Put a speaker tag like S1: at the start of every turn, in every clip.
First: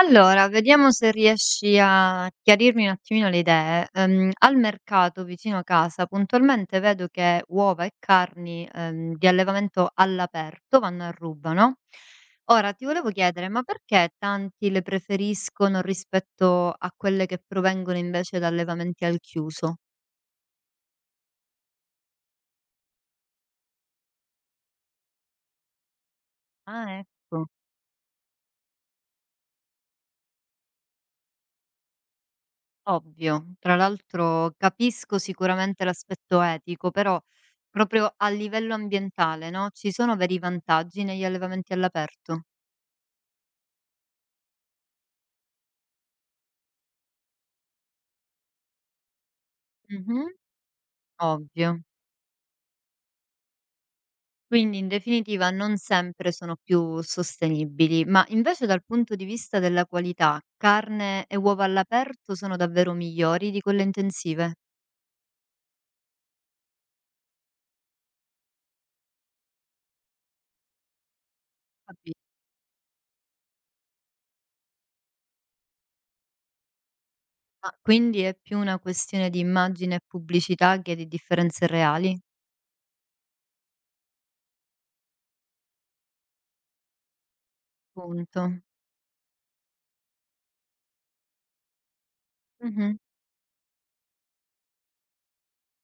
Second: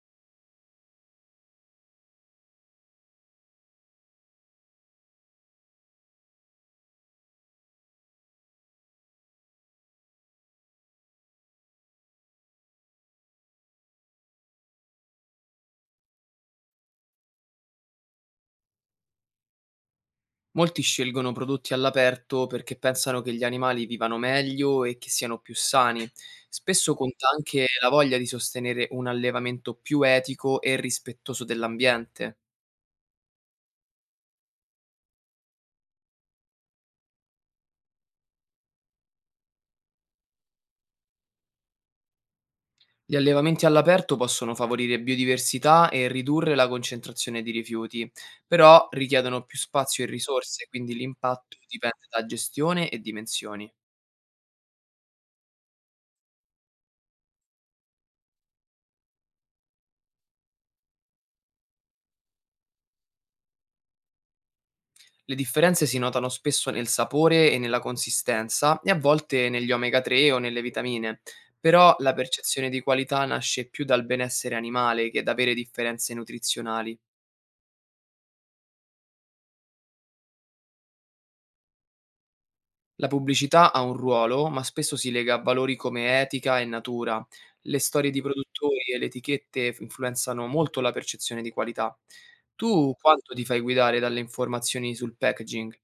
S1: Allora, vediamo se riesci a chiarirmi un attimino le idee. Al mercato vicino a casa puntualmente vedo che uova e carni, di allevamento all'aperto vanno a ruba, no? Ora ti volevo chiedere, ma perché tanti le preferiscono rispetto a quelle che provengono invece da allevamenti al chiuso?
S2: Molti scelgono prodotti all'aperto perché pensano che gli animali vivano meglio e che siano più sani. Spesso
S1: Ah,
S2: conta
S1: ecco.
S2: anche la voglia di sostenere un allevamento più etico e rispettoso dell'ambiente.
S1: Ovvio, tra l'altro capisco sicuramente l'aspetto etico, però proprio a livello ambientale, no, ci sono veri vantaggi negli allevamenti all'aperto.
S2: Gli allevamenti all'aperto possono favorire biodiversità e ridurre la concentrazione di rifiuti, però richiedono più spazio e
S1: Mh-mh.
S2: risorse, quindi l'impatto
S1: Ovvio.
S2: dipende da gestione e dimensioni.
S1: Quindi in definitiva non sempre sono più sostenibili, ma invece dal punto di vista della qualità, carne e uova all'aperto sono davvero migliori di quelle intensive?
S2: Le differenze si notano spesso nel sapore e nella consistenza e a volte negli omega 3 o nelle vitamine, però la
S1: Capi
S2: percezione di qualità nasce più dal benessere animale che da vere differenze nutrizionali.
S1: Ah, quindi è più una questione di immagine e pubblicità che di differenze reali?
S2: La pubblicità ha un ruolo, ma spesso si lega a valori come etica e natura. Le storie di
S1: Punto.
S2: produttori e le etichette influenzano molto la percezione di qualità. Tu
S1: Mh-mh.
S2: quanto ti fai guidare dalle informazioni sul packaging?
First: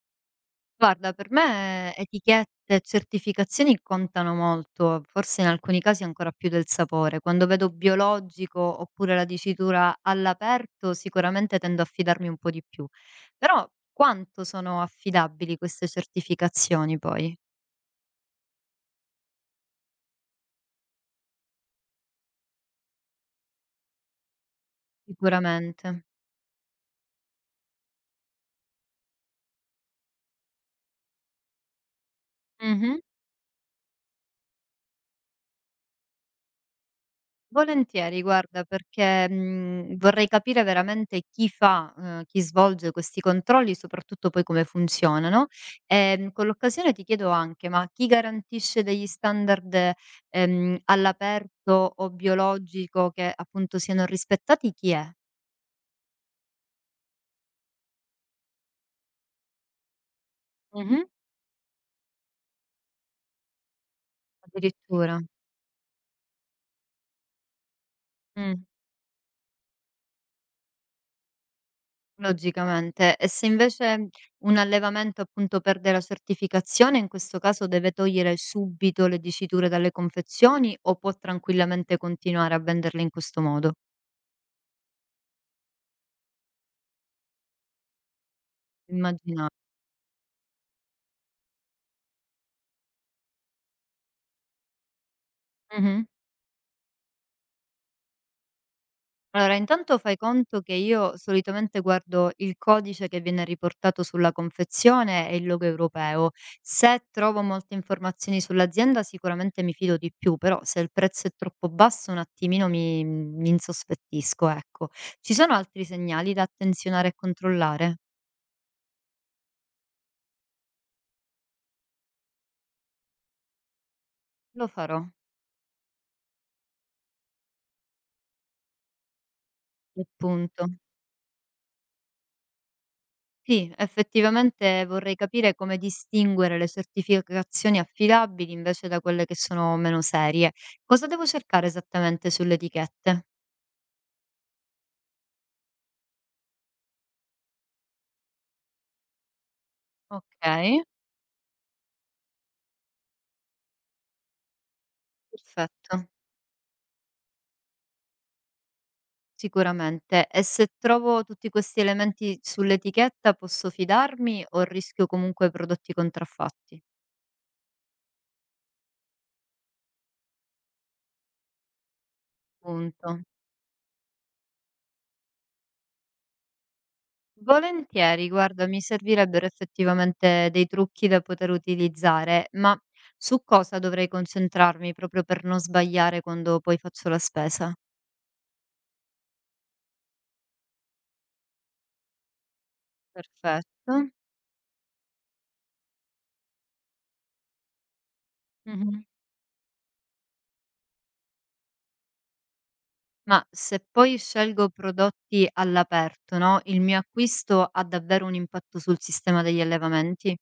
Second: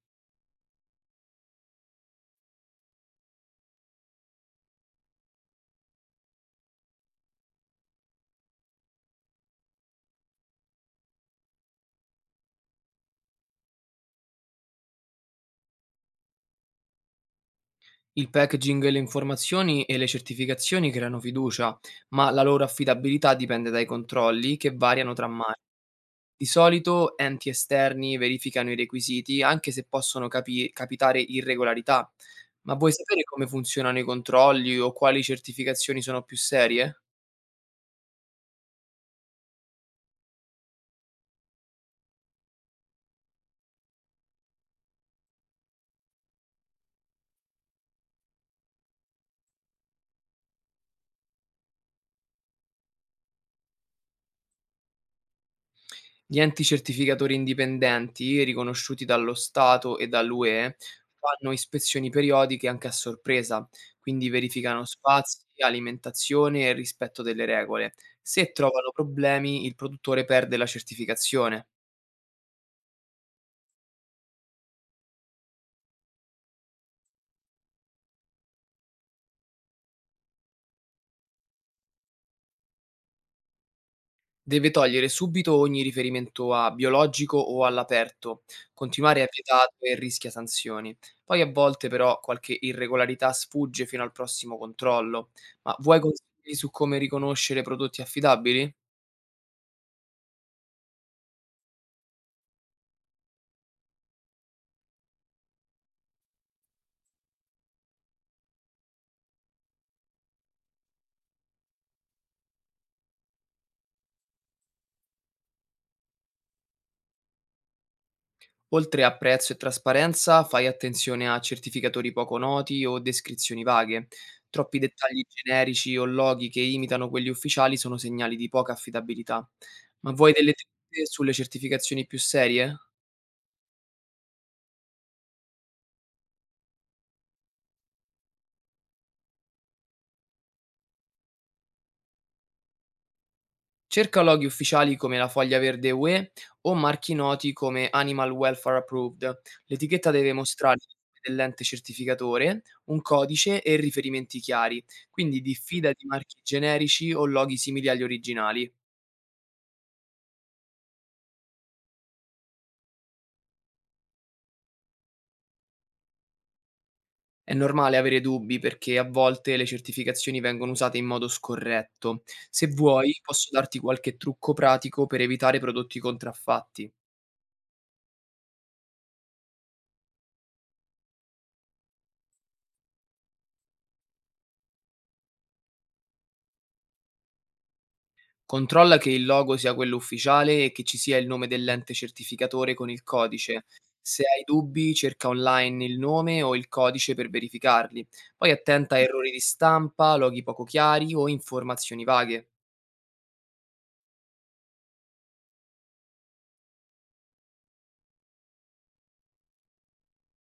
S1: Guarda, per me etichette e certificazioni contano molto, forse in alcuni casi ancora più del sapore. Quando vedo biologico oppure la dicitura all'aperto, sicuramente tendo a fidarmi un po' di più. Però quanto sono affidabili queste certificazioni poi?
S2: Il packaging, le informazioni e le certificazioni creano fiducia, ma la loro affidabilità dipende dai controlli che variano tra mari.
S1: Sicuramente.
S2: Di solito enti esterni verificano i requisiti, anche se possono capitare irregolarità. Ma vuoi sapere come funzionano i controlli o quali certificazioni sono più serie?
S1: Volentieri, guarda, perché, vorrei capire veramente chi fa, chi svolge questi controlli, soprattutto poi come funzionano. Con l'occasione ti chiedo anche, ma chi garantisce degli standard, all'aperto o biologico che appunto siano rispettati chi è?
S2: Gli enti certificatori indipendenti, riconosciuti dallo Stato e dall'UE,
S1: Mh-mh.
S2: fanno ispezioni periodiche anche a sorpresa, quindi verificano
S1: Addirittura.
S2: spazi, alimentazione e rispetto delle regole. Se
S1: Mh.
S2: trovano problemi, il produttore perde la certificazione.
S1: Logicamente. E se invece un allevamento, appunto, perde la certificazione, in questo caso deve togliere subito le diciture dalle confezioni o può tranquillamente continuare a venderle in questo modo?
S2: Deve togliere subito ogni riferimento a biologico o all'aperto. Continuare è
S1: Immagina
S2: vietato e rischia sanzioni. Poi a volte però qualche irregolarità sfugge fino al prossimo controllo. Ma
S1: mh-mh.
S2: vuoi consigli su come riconoscere prodotti affidabili?
S1: Allora, intanto fai conto che io solitamente guardo il codice che viene riportato sulla confezione e il logo europeo. Se trovo molte informazioni sull'azienda, sicuramente mi fido di più, però se il prezzo è troppo basso, un attimino mi insospettisco, ecco. Ci sono altri segnali da attenzionare e controllare?
S2: Oltre a prezzo e trasparenza, fai attenzione a certificatori poco noti o descrizioni vaghe.
S1: Lo
S2: Troppi
S1: farò.
S2: dettagli generici o loghi che imitano quelli ufficiali sono segnali di poca affidabilità.
S1: E
S2: Ma vuoi delle
S1: punto.
S2: dritte sulle certificazioni più serie?
S1: Sì, effettivamente vorrei capire come distinguere le certificazioni affidabili invece da quelle che sono meno serie. Cosa devo cercare esattamente sulle etichette?
S2: Cerca loghi ufficiali come la foglia verde UE o marchi noti come Animal Welfare Approved. L'etichetta deve mostrare
S1: Ok,
S2: il nome dell'ente certificatore, un codice e riferimenti chiari, quindi diffida di
S1: perfetto,
S2: marchi generici o loghi simili agli originali.
S1: sicuramente. E se trovo tutti questi elementi sull'etichetta, posso fidarmi o rischio comunque prodotti contraffatti?
S2: È normale avere dubbi perché a volte le certificazioni vengono usate in modo scorretto. Se
S1: Punto.
S2: vuoi, posso darti qualche trucco pratico per evitare prodotti contraffatti.
S1: Volentieri, guarda, mi servirebbero effettivamente dei trucchi da poter utilizzare, ma su cosa dovrei concentrarmi proprio per non sbagliare quando poi faccio la spesa?
S2: Controlla che il logo sia quello ufficiale e che ci sia il nome dell'ente certificatore con il codice.
S1: Perfetto.
S2: Se hai dubbi, cerca online il nome o il codice per verificarli. Poi attenta a
S1: Mhm.
S2: errori di stampa, loghi poco chiari o informazioni vaghe.
S1: Ma se poi scelgo prodotti all'aperto, no? Il mio acquisto ha davvero un impatto sul sistema degli allevamenti?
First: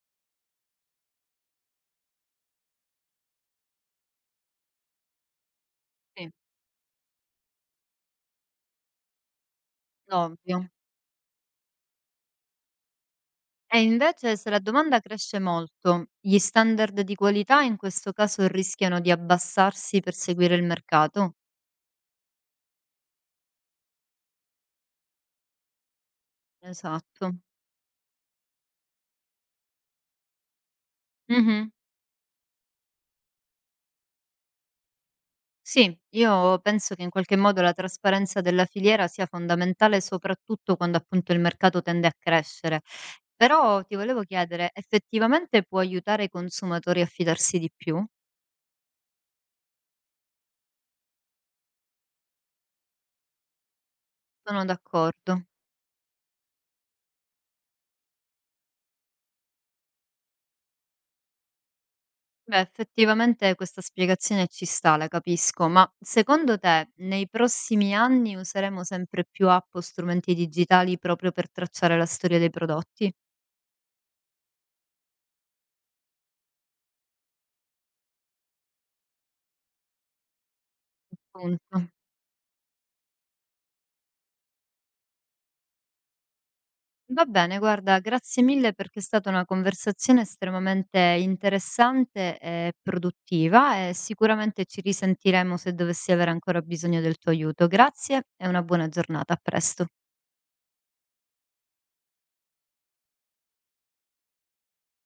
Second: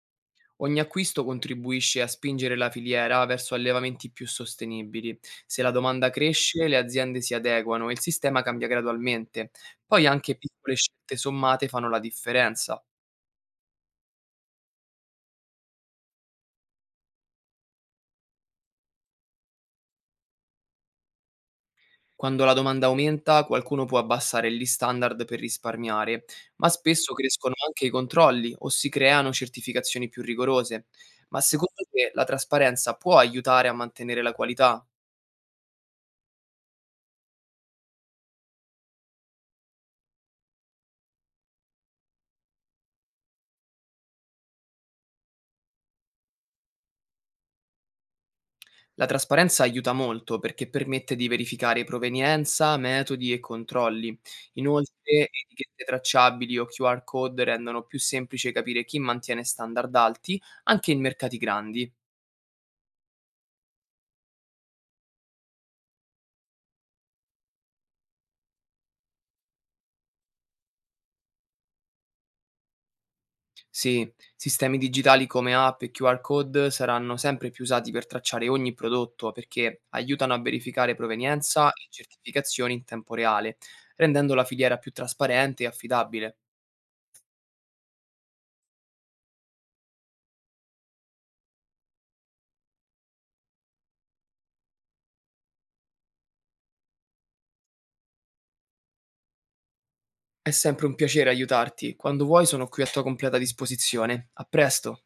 S2: Ogni acquisto contribuisce a spingere la filiera verso allevamenti più sostenibili. Se la domanda
S1: Sì.
S2: cresce, le aziende si adeguano e il sistema cambia gradualmente. Poi anche
S1: Ovvio.
S2: piccole scelte sommate fanno la differenza.
S1: E invece se la domanda cresce molto, gli standard di qualità in questo caso rischiano di abbassarsi per seguire il mercato?
S2: Quando la domanda aumenta, qualcuno può abbassare gli standard per risparmiare, ma spesso
S1: Esatto.
S2: crescono anche i controlli o si creano certificazioni più rigorose. Ma
S1: Mh-mh.
S2: secondo te la trasparenza può aiutare a mantenere la qualità?
S1: Sì, io penso che in qualche modo la trasparenza della filiera sia fondamentale, soprattutto quando appunto il mercato tende a crescere. Però ti volevo chiedere, effettivamente può aiutare i consumatori a fidarsi di più?
S2: La trasparenza aiuta molto perché permette di verificare provenienza, metodi e controlli.
S1: Sono
S2: Inoltre,
S1: d'accordo.
S2: etichette tracciabili o QR code rendono più semplice capire chi mantiene standard alti anche in mercati grandi.
S1: Beh, effettivamente questa spiegazione ci sta, la capisco, ma secondo te nei prossimi anni useremo sempre più app o strumenti digitali proprio per tracciare la storia dei prodotti?
S2: Sì, sistemi digitali come app e QR code saranno sempre più usati per tracciare ogni prodotto perché aiutano a verificare provenienza
S1: Appunto.
S2: e certificazioni in tempo reale, rendendo la filiera più trasparente e affidabile.
S1: Va bene, guarda, grazie mille perché è stata una conversazione estremamente interessante e produttiva e sicuramente ci risentiremo se dovessi avere ancora bisogno del tuo aiuto. Grazie e una buona giornata, a presto.
S2: È sempre un piacere aiutarti. Quando vuoi sono qui a tua completa disposizione. A presto.